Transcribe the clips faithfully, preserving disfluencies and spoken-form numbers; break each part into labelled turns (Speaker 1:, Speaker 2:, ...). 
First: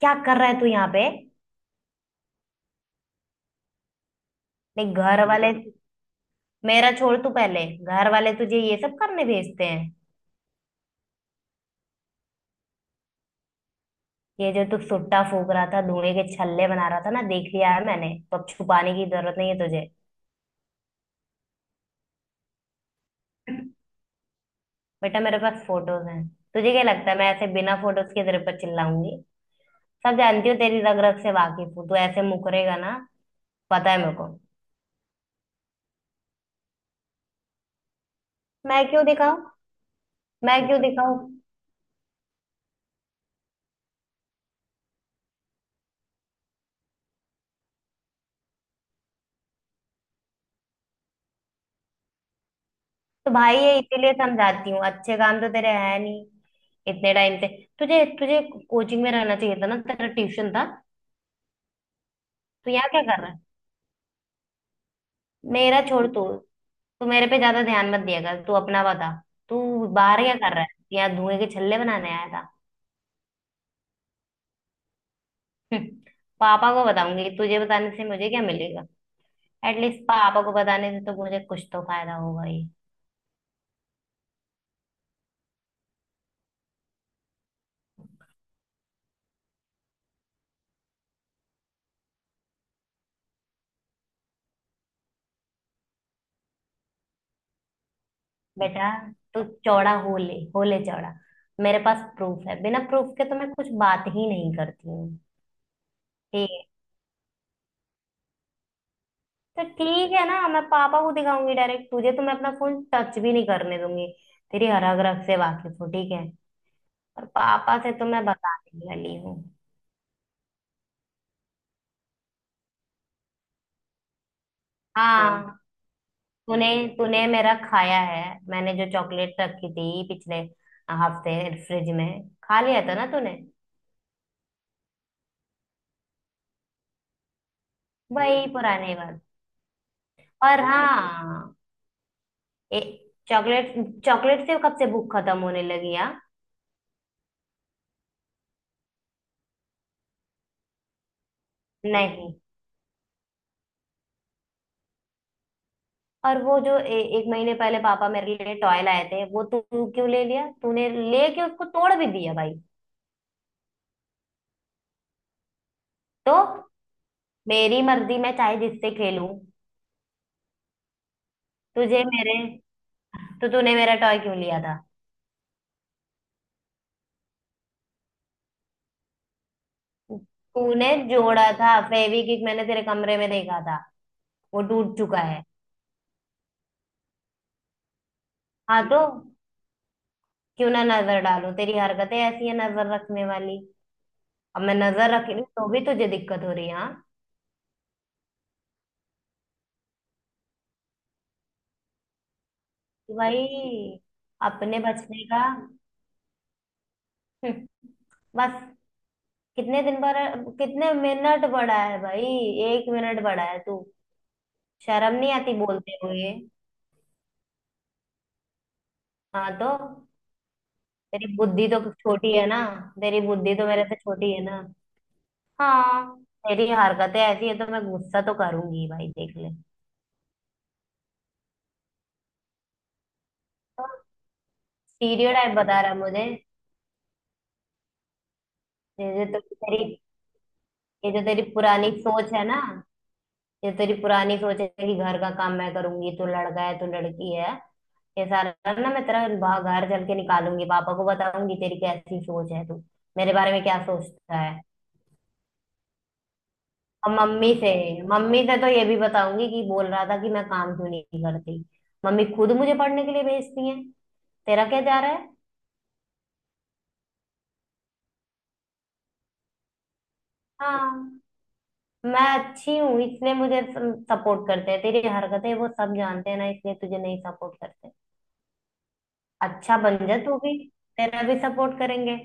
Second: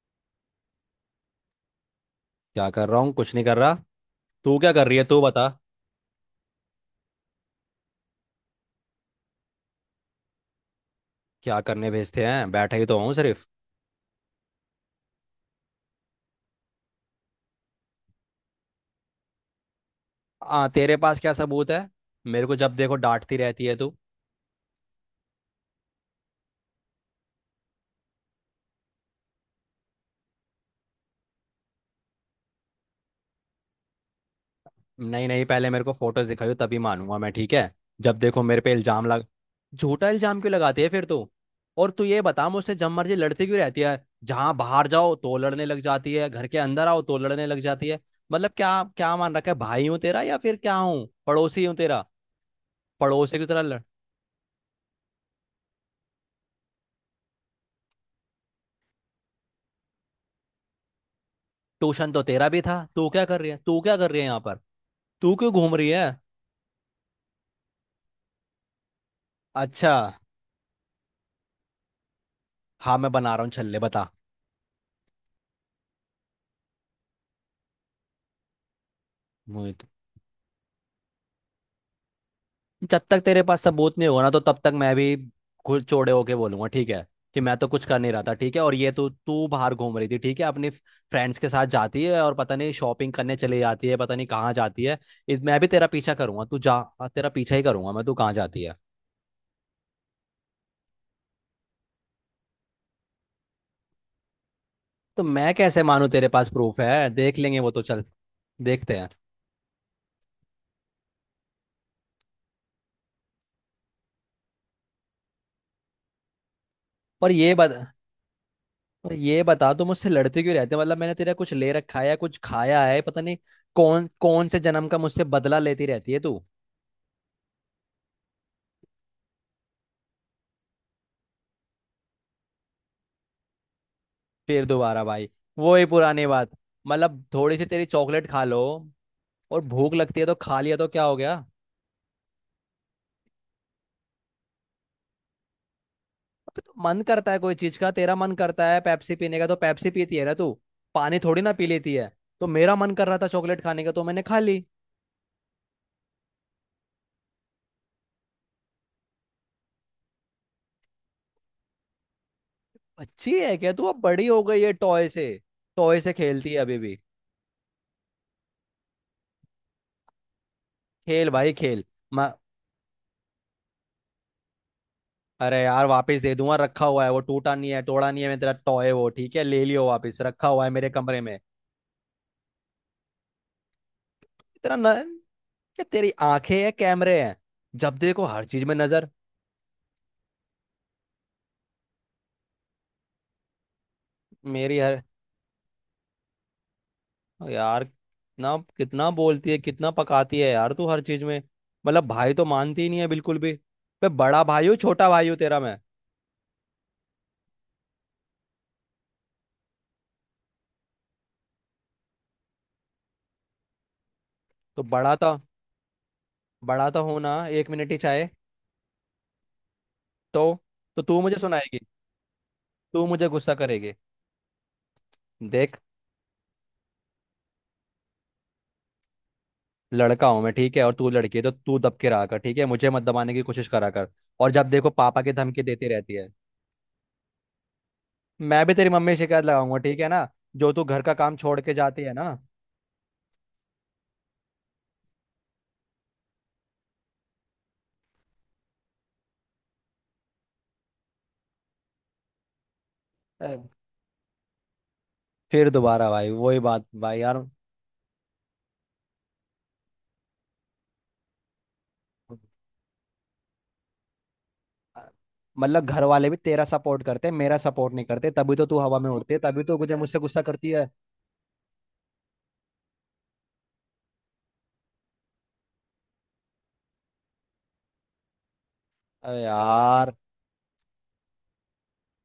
Speaker 1: क्या कर रहा है तू यहाँ पे।
Speaker 2: क्या कर रहा हूँ। कुछ नहीं कर रहा। तू क्या कर
Speaker 1: देख
Speaker 2: रही है? तू
Speaker 1: घर
Speaker 2: बता।
Speaker 1: वाले। मेरा छोड़ तू, पहले घर वाले तुझे ये सब करने भेजते हैं?
Speaker 2: क्या करने भेजते हैं? बैठा ही तो हूँ सिर्फ।
Speaker 1: ये जो तू सुट्टा फूक रहा था, धुएं के छल्ले बना रहा था ना, देख लिया है मैंने। तो अब छुपाने की जरूरत नहीं है तुझे।
Speaker 2: आ तेरे पास क्या सबूत है? मेरे को जब देखो डांटती रहती है तू।
Speaker 1: बेटा, मेरे पास फोटोज हैं। तुझे क्या लगता है मैं ऐसे बिना फोटोज के तेरे पर चिल्लाऊंगी? सब जानती हो, तेरी रग रग से वाकिफ हूँ। तू ऐसे मुकरेगा ना, पता है मेरे को।
Speaker 2: नहीं नहीं, पहले मेरे को फोटोज दिखाइयो, तभी मानूंगा मैं, ठीक है? जब देखो मेरे पे
Speaker 1: मैं क्यों
Speaker 2: इल्जाम लग।
Speaker 1: दिखाऊं?
Speaker 2: झूठा इल्जाम क्यों
Speaker 1: मैं क्यों
Speaker 2: लगाती है फिर
Speaker 1: दिखाऊं?
Speaker 2: तू? और तू ये बता, मुझसे जब मर्जी लड़ती क्यों रहती है? जहाँ बाहर जाओ तो लड़ने लग जाती है, घर के अंदर आओ तो लड़ने लग जाती है। मतलब क्या क्या मान रखा है? भाई हूँ तेरा या फिर क्या हूँ, पड़ोसी हूँ तेरा?
Speaker 1: तो
Speaker 2: पड़ोसी की
Speaker 1: भाई,
Speaker 2: तरह
Speaker 1: ये
Speaker 2: लड़।
Speaker 1: इसीलिए समझाती हूँ, अच्छे काम तो तेरे है नहीं इतने टाइम से। तुझे तुझे कोचिंग में रहना चाहिए था ना, तेरा ट्यूशन था।
Speaker 2: ट्यूशन तो तेरा भी
Speaker 1: तू
Speaker 2: था।
Speaker 1: यहाँ क्या
Speaker 2: तू
Speaker 1: कर
Speaker 2: क्या
Speaker 1: रहा है?
Speaker 2: कर रही है? तू क्या कर रही है यहाँ पर? तू क्यों घूम
Speaker 1: मेरा
Speaker 2: रही है?
Speaker 1: छोड़ तू। तू मेरे पे ज्यादा ध्यान मत दिया कर, तू अपना बता। तू
Speaker 2: अच्छा।
Speaker 1: बाहर क्या कर रहा है? यहाँ धुएं के छल्ले बनाने आया था?
Speaker 2: हाँ मैं बना रहा हूँ छल्ले, बता।
Speaker 1: हम्म, पापा को बताऊंगी। तुझे बताने से मुझे क्या मिलेगा?
Speaker 2: मोहित,
Speaker 1: एटलीस्ट पापा को बताने से तो मुझे कुछ तो फायदा होगा ही।
Speaker 2: जब तक तेरे पास सबूत नहीं होगा ना, तो तब तक मैं भी खुद चौड़े होके बोलूंगा, ठीक है? कि मैं तो कुछ कर नहीं रहा था, ठीक है। और ये तू तू बाहर घूम रही थी, ठीक है? अपनी फ्रेंड्स के साथ जाती है और पता नहीं शॉपिंग करने चली जाती है, पता नहीं कहाँ जाती है। इस मैं भी तेरा पीछा करूंगा, तू जा। हाँ, तेरा पीछा ही करूंगा मैं, तू कहाँ जाती है।
Speaker 1: बेटा, तू चौड़ा हो ले, हो ले चौड़ा। मेरे पास प्रूफ है, बिना प्रूफ के तो मैं कुछ बात ही नहीं करती हूँ।
Speaker 2: तो मैं कैसे मानूं तेरे पास
Speaker 1: ठीक है?
Speaker 2: प्रूफ है? देख लेंगे वो तो, चल। देखते हैं।
Speaker 1: तो ठीक है ना, मैं पापा को दिखाऊंगी डायरेक्ट। तुझे तो मैं अपना फोन टच भी नहीं करने दूंगी। तेरी हरग रग से वाकिफ हूँ, ठीक है? पर
Speaker 2: और ये
Speaker 1: पापा
Speaker 2: बता।
Speaker 1: से तो मैं बताने
Speaker 2: और
Speaker 1: वाली हूँ।
Speaker 2: ये बता, तू मुझसे लड़ते क्यों रहते हैं? मतलब मैंने तेरा कुछ ले रखा है या कुछ खाया है, पता नहीं। कौन कौन से जन्म का मुझसे
Speaker 1: हाँ हाँ,
Speaker 2: बदला लेती रहती है तू?
Speaker 1: तूने तूने मेरा खाया है। मैंने जो चॉकलेट रखी थी पिछले हफ्ते फ्रिज में, खा लिया था ना तूने?
Speaker 2: फिर दोबारा भाई वो ही पुरानी बात। मतलब थोड़ी सी तेरी चॉकलेट
Speaker 1: वही
Speaker 2: खा
Speaker 1: हम्म
Speaker 2: लो
Speaker 1: पुराने बात।
Speaker 2: और भूख लगती है तो खा
Speaker 1: और
Speaker 2: लिया तो क्या हो
Speaker 1: हम्म
Speaker 2: गया?
Speaker 1: हाँ। ए चॉकलेट। चॉकलेट से कब से भूख खत्म होने लगी यार?
Speaker 2: अबे तो मन करता है कोई चीज का, तेरा मन करता है पेप्सी पीने का तो पेप्सी पीती है ना तू? पानी थोड़ी ना पी लेती है।
Speaker 1: नहीं।
Speaker 2: तो मेरा मन कर रहा था चॉकलेट खाने का तो मैंने खा ली।
Speaker 1: और वो जो ए, एक महीने पहले पापा मेरे लिए टॉय लाए थे, वो तू क्यों ले लिया? तूने लेके उसको तोड़ भी दिया भाई।
Speaker 2: अच्छी है क्या तू? अब बड़ी हो गई है टॉय से। टॉय से
Speaker 1: तो
Speaker 2: खेलती है अभी भी?
Speaker 1: मेरी मर्जी, मैं चाहे जिससे खेलूं।
Speaker 2: खेल भाई खेल।
Speaker 1: तुझे
Speaker 2: म-
Speaker 1: मेरे तो तूने मेरा टॉय क्यों लिया था?
Speaker 2: अरे यार वापस दे दूंगा, रखा हुआ है वो। टूटा नहीं है, तोड़ा नहीं है। मैं तेरा टॉय वो, ठीक है, ले लियो वापस, रखा हुआ है
Speaker 1: तूने
Speaker 2: मेरे कमरे में।
Speaker 1: जोड़ा था फेविक्विक, मैंने तेरे कमरे में देखा था। वो
Speaker 2: तेरा न,
Speaker 1: टूट चुका है।
Speaker 2: क्या तेरी आंखें हैं, कैमरे हैं? जब देखो हर चीज में
Speaker 1: हाँ तो
Speaker 2: नजर।
Speaker 1: क्यों ना नजर डालूं? तेरी हरकतें ऐसी है नजर रखने वाली। अब मैं
Speaker 2: मेरी हर।
Speaker 1: नजर रख रही हूं, तो भी तुझे दिक्कत हो रही है, हाँ?
Speaker 2: यार ना, कितना बोलती है, कितना पकाती है यार तू हर चीज में। मतलब भाई तो मानती ही नहीं है
Speaker 1: कि
Speaker 2: बिल्कुल भी।
Speaker 1: भाई,
Speaker 2: मैं बड़ा भाई हूँ,
Speaker 1: अपने
Speaker 2: छोटा
Speaker 1: बचने
Speaker 2: भाई हूँ
Speaker 1: का
Speaker 2: तेरा मैं?
Speaker 1: हम्म, बस। कितने दिन पर कितने मिनट बढ़ा है भाई? एक मिनट बढ़ा है तू,
Speaker 2: तो बड़ा
Speaker 1: शर्म नहीं
Speaker 2: तो,
Speaker 1: आती बोलते हुए?
Speaker 2: बड़ा तो हूं ना, एक मिनट ही चाहे।
Speaker 1: हाँ तो,
Speaker 2: तो तो तू
Speaker 1: तेरी
Speaker 2: मुझे
Speaker 1: बुद्धि
Speaker 2: सुनाएगी?
Speaker 1: तो छोटी है ना।
Speaker 2: तू
Speaker 1: तेरी
Speaker 2: मुझे गुस्सा
Speaker 1: बुद्धि तो मेरे
Speaker 2: करेगी?
Speaker 1: से छोटी है ना।
Speaker 2: देख,
Speaker 1: हाँ, तेरी हरकतें ऐसी है तो मैं गुस्सा तो करूंगी भाई, देख ले।
Speaker 2: लड़का हूं मैं, ठीक है, और तू लड़की है तो तू दब के रहा कर, ठीक है, मुझे मत दबाने की कोशिश करा कर। और जब देखो पापा की
Speaker 1: स्टीरियोटाइप
Speaker 2: धमकी
Speaker 1: बता
Speaker 2: देती
Speaker 1: रहा है
Speaker 2: रहती है।
Speaker 1: मुझे।
Speaker 2: मैं भी तेरी मम्मी से
Speaker 1: ये जो
Speaker 2: शिकायत
Speaker 1: तो
Speaker 2: लगाऊंगा,
Speaker 1: तेरी
Speaker 2: ठीक है ना? जो तू घर
Speaker 1: ये
Speaker 2: का
Speaker 1: जो
Speaker 2: काम
Speaker 1: तेरी
Speaker 2: छोड़ के
Speaker 1: पुरानी
Speaker 2: जाती है ना।
Speaker 1: सोच है ना, ये तेरी पुरानी सोच है कि घर का काम मैं करूंगी, तू लड़का है, तू लड़की है। ये सारा ना मैं तेरा बाहर, घर चल के निकालूंगी, पापा को बताऊंगी तेरी कैसी सोच है, तू मेरे
Speaker 2: अ,
Speaker 1: बारे में क्या सोचता है।
Speaker 2: फिर दोबारा भाई वही बात
Speaker 1: और
Speaker 2: भाई यार।
Speaker 1: मम्मी से मम्मी से तो ये भी बताऊंगी कि बोल रहा था कि मैं काम क्यों नहीं करती। मम्मी खुद मुझे पढ़ने के लिए भेजती है, तेरा क्या जा रहा है?
Speaker 2: मतलब घर वाले भी तेरा सपोर्ट करते हैं, मेरा सपोर्ट नहीं करते, तभी तो तू हवा में उड़ती है, तभी तो मुझे मुझसे गुस्सा करती है।
Speaker 1: हाँ, मैं अच्छी हूँ इसलिए मुझे सपोर्ट करते हैं। तेरी हरकतें वो सब जानते हैं ना, इसलिए तुझे नहीं सपोर्ट करते।
Speaker 2: अरे
Speaker 1: अच्छा बन
Speaker 2: यार।
Speaker 1: जा तू भी, तेरा भी सपोर्ट करेंगे।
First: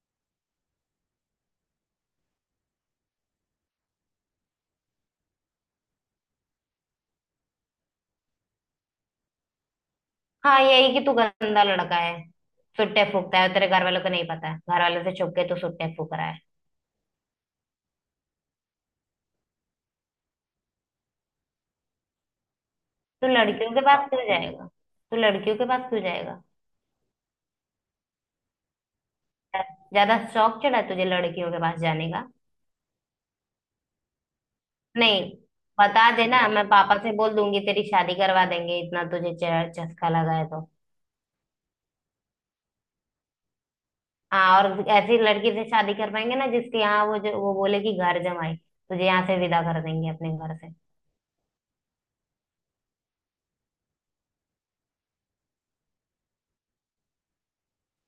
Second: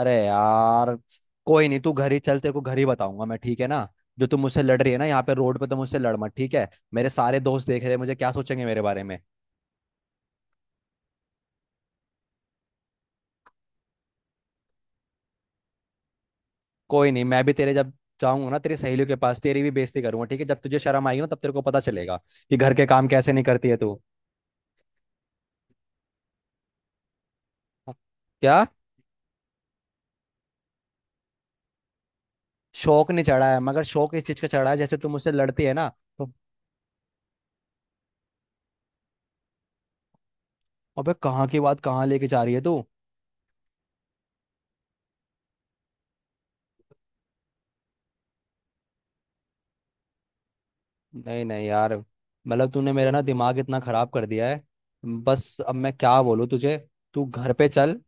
Speaker 2: अरे यार कोई नहीं, तू घर ही चल, तेरे को घर ही बताऊंगा मैं, ठीक है ना? जो तू मुझसे लड़ रही है ना यहाँ पे रोड पे, तो मुझसे लड़ मत, ठीक है। मेरे सारे दोस्त देख रहे हैं, मुझे क्या सोचेंगे मेरे बारे में।
Speaker 1: हाँ, यही कि तू गंदा लड़का है, सुट्टे फूकता है, तेरे घर वालों को नहीं पता है, घर वालों से छुप के तू सुट्टे फूक रहा है।
Speaker 2: कोई नहीं, मैं भी तेरे जब जाऊंगा ना तेरी सहेलियों के पास, तेरी भी बेइज्जती करूंगा, ठीक है? जब तुझे शर्म आएगी ना, तब तेरे को पता चलेगा कि घर के काम
Speaker 1: तू
Speaker 2: कैसे नहीं करती
Speaker 1: लड़कियों
Speaker 2: है
Speaker 1: के
Speaker 2: तू।
Speaker 1: पास क्यों जाएगा? तू लड़कियों के पास क्यों जाएगा?
Speaker 2: क्या?
Speaker 1: ज्यादा शौक चढ़ा है तुझे लड़कियों के पास जाने का?
Speaker 2: शौक नहीं चढ़ा है, मगर शौक इस चीज का चढ़ा है जैसे तू
Speaker 1: नहीं।
Speaker 2: मुझसे लड़ती है ना।
Speaker 1: बता
Speaker 2: तो
Speaker 1: देना, मैं पापा से बोल दूंगी तेरी शादी करवा देंगे, इतना तुझे च- चस्का लगा है तो।
Speaker 2: अबे कहाँ की बात कहाँ लेके जा रही है तू?
Speaker 1: हाँ और ऐसी लड़की से शादी करवाएंगे ना, जिसके यहाँ वो, जो वो बोले, कि घर जमाई तुझे यहाँ से विदा कर देंगे अपने घर से।
Speaker 2: नहीं नहीं यार, मतलब तूने मेरा ना दिमाग इतना खराब कर दिया है। बस अब मैं क्या बोलूँ तुझे। तू घर पे चल,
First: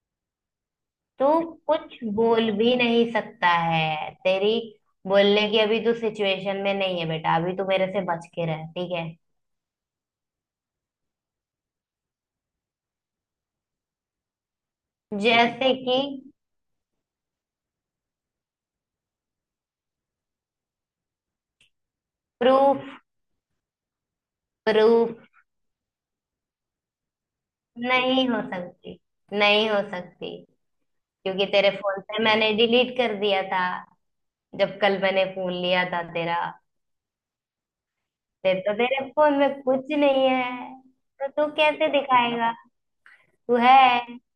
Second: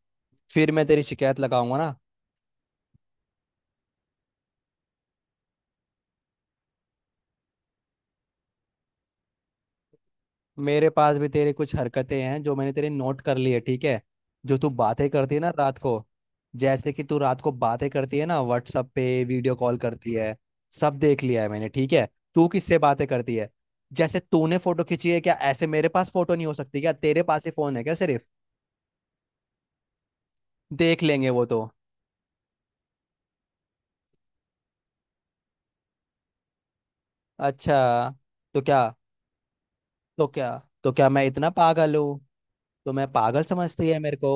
Speaker 2: फिर मैं तेरी
Speaker 1: तू
Speaker 2: शिकायत लगाऊंगा ना।
Speaker 1: कुछ बोल भी नहीं सकता है, तेरी बोलने की अभी तू सिचुएशन में नहीं है बेटा। अभी तू मेरे से बच के रह, ठीक है?
Speaker 2: मेरे पास भी तेरी कुछ हरकतें हैं जो मैंने तेरी नोट कर ली है, ठीक है? जो तू बातें करती है ना
Speaker 1: जैसे
Speaker 2: रात को।
Speaker 1: कि?
Speaker 2: जैसे कि तू रात को बातें करती है ना, व्हाट्सअप पे वीडियो कॉल करती है। सब देख लिया है मैंने, ठीक है? तू किससे
Speaker 1: प्रूफ।
Speaker 2: बातें करती है? जैसे तूने फोटो खींची है, क्या
Speaker 1: प्रूफ
Speaker 2: ऐसे मेरे पास फोटो नहीं हो सकती क्या? तेरे पास ही फोन है क्या सिर्फ?
Speaker 1: नहीं हो सकती, नहीं हो सकती।
Speaker 2: देख लेंगे वो
Speaker 1: क्योंकि
Speaker 2: तो।
Speaker 1: तेरे फोन से मैंने डिलीट कर दिया था जब कल मैंने फोन लिया था तेरा।
Speaker 2: अच्छा। तो
Speaker 1: तेरे तो
Speaker 2: क्या
Speaker 1: तेरे फोन में कुछ
Speaker 2: तो
Speaker 1: नहीं
Speaker 2: क्या
Speaker 1: है।
Speaker 2: तो क्या मैं
Speaker 1: तो तू
Speaker 2: इतना
Speaker 1: कैसे
Speaker 2: पागल हूँ?
Speaker 1: दिखाएगा?
Speaker 2: तो मैं पागल
Speaker 1: तू है,
Speaker 2: समझती है मेरे को।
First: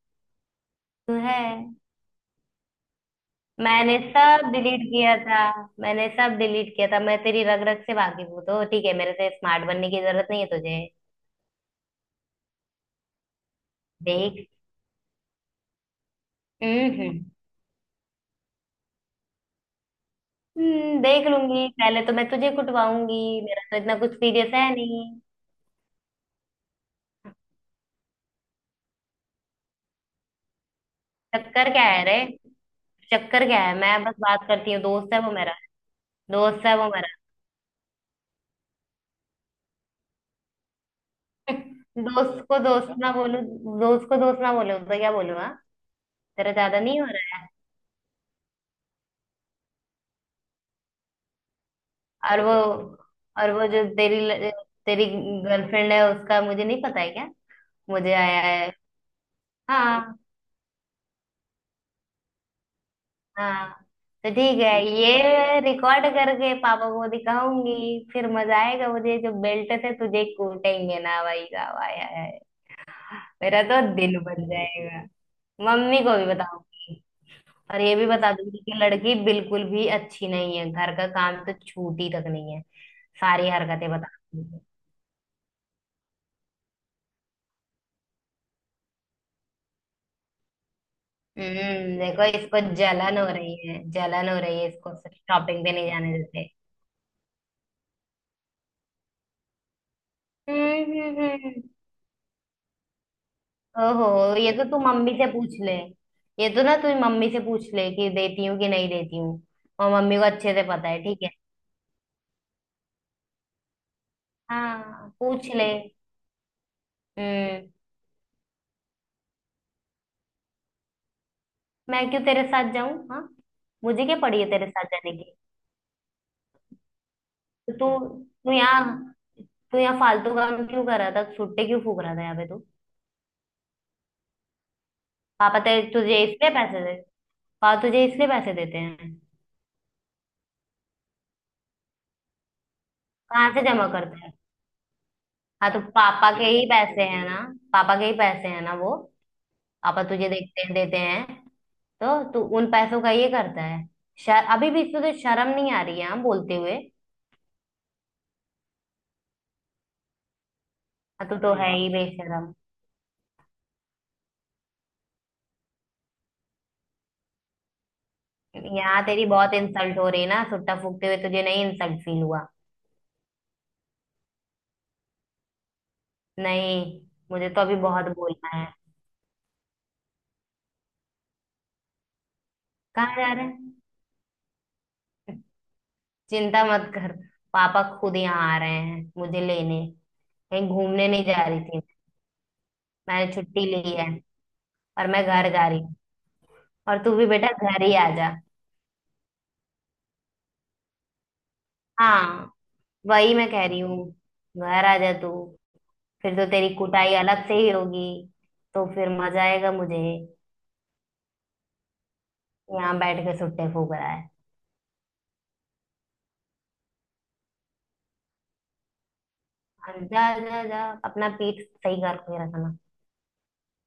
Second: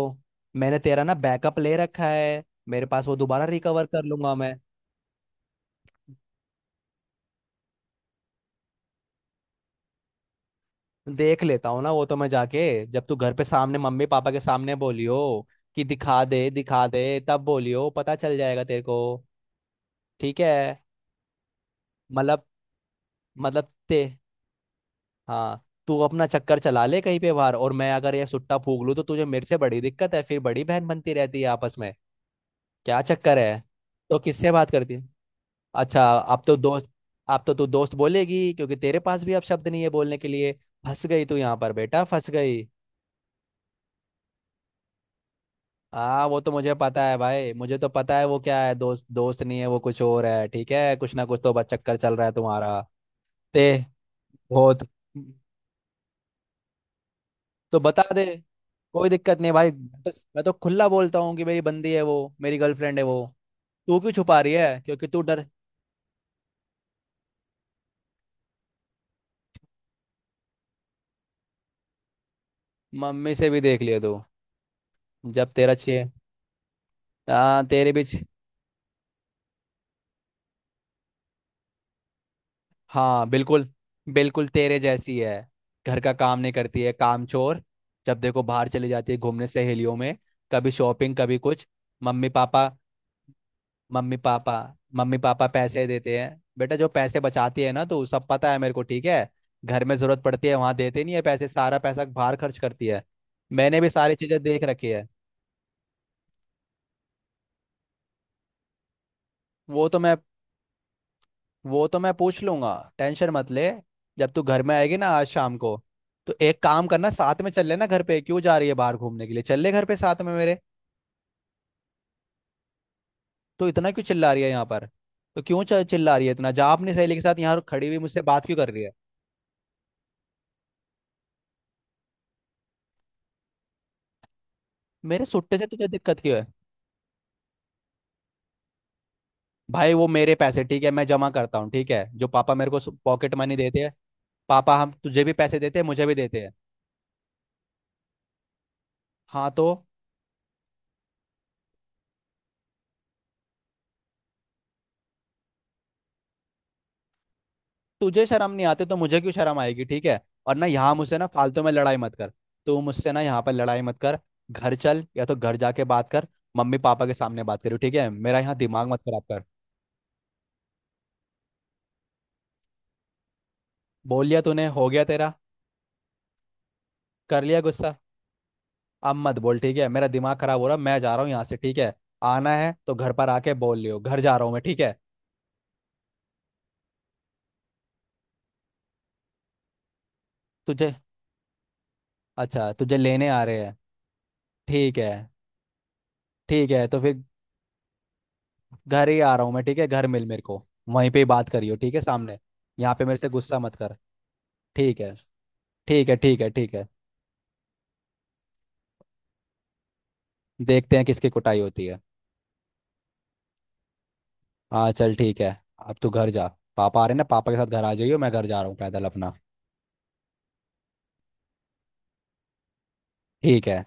Speaker 2: मैंने तेरा
Speaker 1: तू
Speaker 2: ना
Speaker 1: है।
Speaker 2: बैकअप ले रखा है मेरे पास, वो दोबारा रिकवर
Speaker 1: मैंने
Speaker 2: कर लूंगा
Speaker 1: सब
Speaker 2: मैं।
Speaker 1: डिलीट किया था। मैंने सब डिलीट किया था। मैं तेरी रग रग से वाकिफ हूँ, तो ठीक है, मेरे से स्मार्ट बनने की जरूरत नहीं है तुझे।
Speaker 2: देख लेता हूँ ना वो तो मैं जाके। जब तू घर पे सामने मम्मी पापा के
Speaker 1: देख।
Speaker 2: सामने बोलियो कि दिखा दे दिखा दे,
Speaker 1: हम्म
Speaker 2: तब बोलियो, पता चल जाएगा तेरे को। ठीक है।
Speaker 1: हम्म, देख लूंगी। पहले तो मैं
Speaker 2: मतलब
Speaker 1: तुझे कुटवाऊंगी। मेरा
Speaker 2: मतलब
Speaker 1: तो इतना
Speaker 2: ते
Speaker 1: कुछ सीरियस है नहीं।
Speaker 2: हाँ तू अपना चक्कर चला ले कहीं पे बाहर, और मैं अगर ये सुट्टा फूक लूँ तो तुझे मेरे से बड़ी दिक्कत है, फिर बड़ी बहन बनती रहती है
Speaker 1: चक्कर
Speaker 2: आपस
Speaker 1: क्या
Speaker 2: में।
Speaker 1: है रे?
Speaker 2: क्या चक्कर
Speaker 1: चक्कर
Speaker 2: है?
Speaker 1: क्या है? मैं बस
Speaker 2: तो
Speaker 1: बात
Speaker 2: किससे बात
Speaker 1: करती हूँ,
Speaker 2: करती?
Speaker 1: दोस्त है वो मेरा,
Speaker 2: अच्छा, अब तो
Speaker 1: दोस्त है वो
Speaker 2: दोस्त।
Speaker 1: मेरा।
Speaker 2: अब तो तू दोस्त बोलेगी क्योंकि तेरे पास भी अब शब्द नहीं है बोलने के लिए। फंस गई तू यहाँ पर बेटा, फंस
Speaker 1: दोस्त को
Speaker 2: गई।
Speaker 1: दोस्त ना बोलूं, दोस्त को दोस्त ना बोलूं तो क्या बोलूं, हाँ?
Speaker 2: हाँ वो तो
Speaker 1: तेरा
Speaker 2: मुझे
Speaker 1: ज्यादा नहीं
Speaker 2: पता
Speaker 1: हो
Speaker 2: है
Speaker 1: रहा है?
Speaker 2: भाई, मुझे तो पता है वो क्या है। दोस्त दोस्त नहीं है वो, कुछ और है, ठीक है? कुछ ना कुछ तो बस चक्कर चल रहा है
Speaker 1: और वो
Speaker 2: तुम्हारा।
Speaker 1: और वो
Speaker 2: ते
Speaker 1: जो तेरी ल-
Speaker 2: बहुत
Speaker 1: तेरी गर्लफ्रेंड है, उसका मुझे नहीं पता है क्या?
Speaker 2: तो बता
Speaker 1: मुझे
Speaker 2: दे,
Speaker 1: आया है।
Speaker 2: कोई दिक्कत नहीं भाई। मैं तो,
Speaker 1: हाँ
Speaker 2: मैं तो खुला बोलता हूँ कि मेरी बंदी है वो, मेरी गर्लफ्रेंड है वो।
Speaker 1: हाँ,
Speaker 2: तू क्यों
Speaker 1: तो
Speaker 2: छुपा रही
Speaker 1: ठीक है,
Speaker 2: है? क्योंकि तू डर।
Speaker 1: ये रिकॉर्ड करके पापा को दिखाऊंगी। फिर मजा आएगा मुझे, जो बेल्ट से तुझे कूटेंगे ना भाई साहब, आया है।
Speaker 2: मम्मी से भी
Speaker 1: मेरा तो
Speaker 2: देख लिया तू।
Speaker 1: दिन बन जाएगा।
Speaker 2: जब तेरा
Speaker 1: मम्मी
Speaker 2: छे
Speaker 1: को भी बताऊंगी।
Speaker 2: हाँ
Speaker 1: और
Speaker 2: तेरे
Speaker 1: ये
Speaker 2: भी।
Speaker 1: भी बता दूंगी कि लड़की बिल्कुल भी अच्छी नहीं है, घर का काम तो छूटी तक नहीं है।
Speaker 2: हाँ
Speaker 1: सारी
Speaker 2: बिल्कुल।
Speaker 1: हरकतें बता
Speaker 2: बिल्कुल
Speaker 1: दूंगी।
Speaker 2: तेरे जैसी है। घर का काम नहीं करती है, काम चोर। जब देखो बाहर चली जाती है घूमने सहेलियों में, कभी शॉपिंग कभी कुछ।
Speaker 1: हम्म देखो
Speaker 2: मम्मी
Speaker 1: इसको
Speaker 2: पापा
Speaker 1: जलन हो रही है,
Speaker 2: मम्मी
Speaker 1: जलन हो
Speaker 2: पापा
Speaker 1: रही है, इसको
Speaker 2: मम्मी पापा
Speaker 1: शॉपिंग पे
Speaker 2: पैसे
Speaker 1: नहीं जाने
Speaker 2: देते हैं।
Speaker 1: देते।
Speaker 2: बेटा जो पैसे बचाती है ना, तो सब पता है मेरे को, ठीक है? घर में जरूरत पड़ती है, वहां
Speaker 1: हम्म
Speaker 2: देते नहीं
Speaker 1: हम्म,
Speaker 2: है पैसे,
Speaker 1: हम्म।
Speaker 2: सारा पैसा बाहर खर्च करती है। मैंने भी
Speaker 1: ओहो,
Speaker 2: सारी चीजें
Speaker 1: ये
Speaker 2: देख
Speaker 1: तो तू
Speaker 2: रखी है।
Speaker 1: मम्मी से पूछ ले। ये तो ना तू मम्मी से पूछ ले कि देती हूँ कि नहीं देती हूँ।
Speaker 2: वो
Speaker 1: और
Speaker 2: तो मैं
Speaker 1: मम्मी को अच्छे से पता है, ठीक है।
Speaker 2: वो तो मैं पूछ लूंगा, टेंशन मत ले। जब तू घर में आएगी ना
Speaker 1: हाँ,
Speaker 2: आज
Speaker 1: पूछ
Speaker 2: शाम
Speaker 1: ले।
Speaker 2: को, तो एक काम करना, साथ में चल
Speaker 1: हम्म
Speaker 2: लेना घर पे, क्यों जा रही है बाहर घूमने के लिए, चल ले घर पे साथ में मेरे।
Speaker 1: मैं क्यों तेरे साथ जाऊं, हाँ?
Speaker 2: तो इतना क्यों
Speaker 1: मुझे क्या
Speaker 2: चिल्ला
Speaker 1: पड़ी
Speaker 2: रही है
Speaker 1: है
Speaker 2: यहाँ
Speaker 1: तेरे साथ
Speaker 2: पर?
Speaker 1: जाने की।
Speaker 2: तो क्यों च- चिल्ला रही है इतना? जा अपनी सहेली के साथ। यहाँ
Speaker 1: तो
Speaker 2: खड़ी हुई
Speaker 1: तू
Speaker 2: मुझसे बात
Speaker 1: तू
Speaker 2: क्यों कर रही है?
Speaker 1: यहाँ तू यहाँ फालतू काम क्यों कर रहा था, छुट्टे क्यों फूक रहा था यहाँ पे तू?
Speaker 2: मेरे सुट्टे
Speaker 1: पापा
Speaker 2: से
Speaker 1: तेरे
Speaker 2: तुझे
Speaker 1: तुझे
Speaker 2: दिक्कत क्यों है?
Speaker 1: इसलिए पैसे दे पापा तुझे इसलिए पैसे देते हैं?
Speaker 2: भाई वो मेरे पैसे, ठीक है, मैं जमा करता हूँ, ठीक है, जो पापा मेरे को पॉकेट
Speaker 1: कहाँ
Speaker 2: मनी
Speaker 1: से
Speaker 2: देते
Speaker 1: जमा
Speaker 2: हैं।
Speaker 1: करता है?
Speaker 2: पापा हम तुझे भी पैसे
Speaker 1: हाँ
Speaker 2: देते
Speaker 1: तो
Speaker 2: हैं, मुझे भी
Speaker 1: पापा
Speaker 2: देते
Speaker 1: के
Speaker 2: हैं।
Speaker 1: ही पैसे हैं ना, पापा के ही पैसे हैं ना वो।
Speaker 2: हाँ तो।
Speaker 1: पापा तुझे देखते हैं, देते हैं। तो तू उन पैसों का ये करता है? शर, अभी भी इसमें तो शर्म नहीं आ रही है, हाँ, बोलते हुए?
Speaker 2: तुझे शर्म नहीं आती तो मुझे क्यों शर्म आएगी, ठीक है। और ना यहाँ मुझसे ना
Speaker 1: हाँ, तू तो
Speaker 2: फालतू
Speaker 1: है
Speaker 2: में
Speaker 1: ही
Speaker 2: लड़ाई मत कर।
Speaker 1: बेशरम।
Speaker 2: तू मुझसे ना यहाँ पर लड़ाई मत कर। घर चल, या तो घर जाके बात कर, मम्मी पापा के सामने बात करो, ठीक है? मेरा यहाँ दिमाग मत
Speaker 1: यहाँ
Speaker 2: खराब
Speaker 1: तेरी
Speaker 2: कर।
Speaker 1: बहुत इंसल्ट हो रही है ना सुट्टा फूकते हुए, तुझे नहीं इंसल्ट फील हुआ?
Speaker 2: बोल लिया तूने, हो गया तेरा?
Speaker 1: नहीं,
Speaker 2: कर
Speaker 1: मुझे
Speaker 2: लिया
Speaker 1: तो अभी
Speaker 2: गुस्सा?
Speaker 1: बहुत बोलना है।
Speaker 2: अब मत बोल, ठीक है, मेरा दिमाग खराब हो रहा। मैं जा रहा हूँ यहाँ से, ठीक है। आना है तो घर
Speaker 1: कहाँ
Speaker 2: पर
Speaker 1: जा रहे
Speaker 2: आके
Speaker 1: हैं?
Speaker 2: बोल लियो, घर जा रहा हूँ मैं, ठीक है।
Speaker 1: चिंता मत कर, पापा खुद यहाँ आ रहे हैं मुझे लेने। कहीं
Speaker 2: तुझे,
Speaker 1: घूमने नहीं जा रही थी।
Speaker 2: अच्छा, तुझे लेने
Speaker 1: मैंने
Speaker 2: आ रहे
Speaker 1: छुट्टी
Speaker 2: हैं?
Speaker 1: ली है
Speaker 2: ठीक
Speaker 1: और
Speaker 2: है।
Speaker 1: मैं घर जा रही हूँ।
Speaker 2: ठीक है तो
Speaker 1: और तू
Speaker 2: फिर
Speaker 1: भी बेटा घर ही आ जा।
Speaker 2: घर ही आ रहा हूँ मैं, ठीक है, घर मिल मेरे को, वहीं पे ही बात करियो, ठीक है, सामने।
Speaker 1: हाँ,
Speaker 2: यहाँ पे मेरे से
Speaker 1: वही मैं
Speaker 2: गुस्सा
Speaker 1: कह
Speaker 2: मत
Speaker 1: रही
Speaker 2: कर।
Speaker 1: हूँ, घर आ
Speaker 2: ठीक
Speaker 1: जा
Speaker 2: है।
Speaker 1: तू।
Speaker 2: ठीक है
Speaker 1: फिर
Speaker 2: ठीक है
Speaker 1: तो तेरी
Speaker 2: ठीक है
Speaker 1: कुटाई अलग से ही होगी, तो फिर मजा आएगा मुझे।
Speaker 2: देखते हैं किसकी कुटाई होती है।
Speaker 1: यहाँ बैठ के सुट्टे फूक रहा है।
Speaker 2: हाँ चल ठीक है। अब तू घर जा, पापा आ रहे हैं ना, पापा के साथ घर आ जाइयो, मैं घर जा रहा हूँ पैदल अपना।
Speaker 1: जा जा जा, अपना पीठ सही करके रखना।
Speaker 2: ठीक है।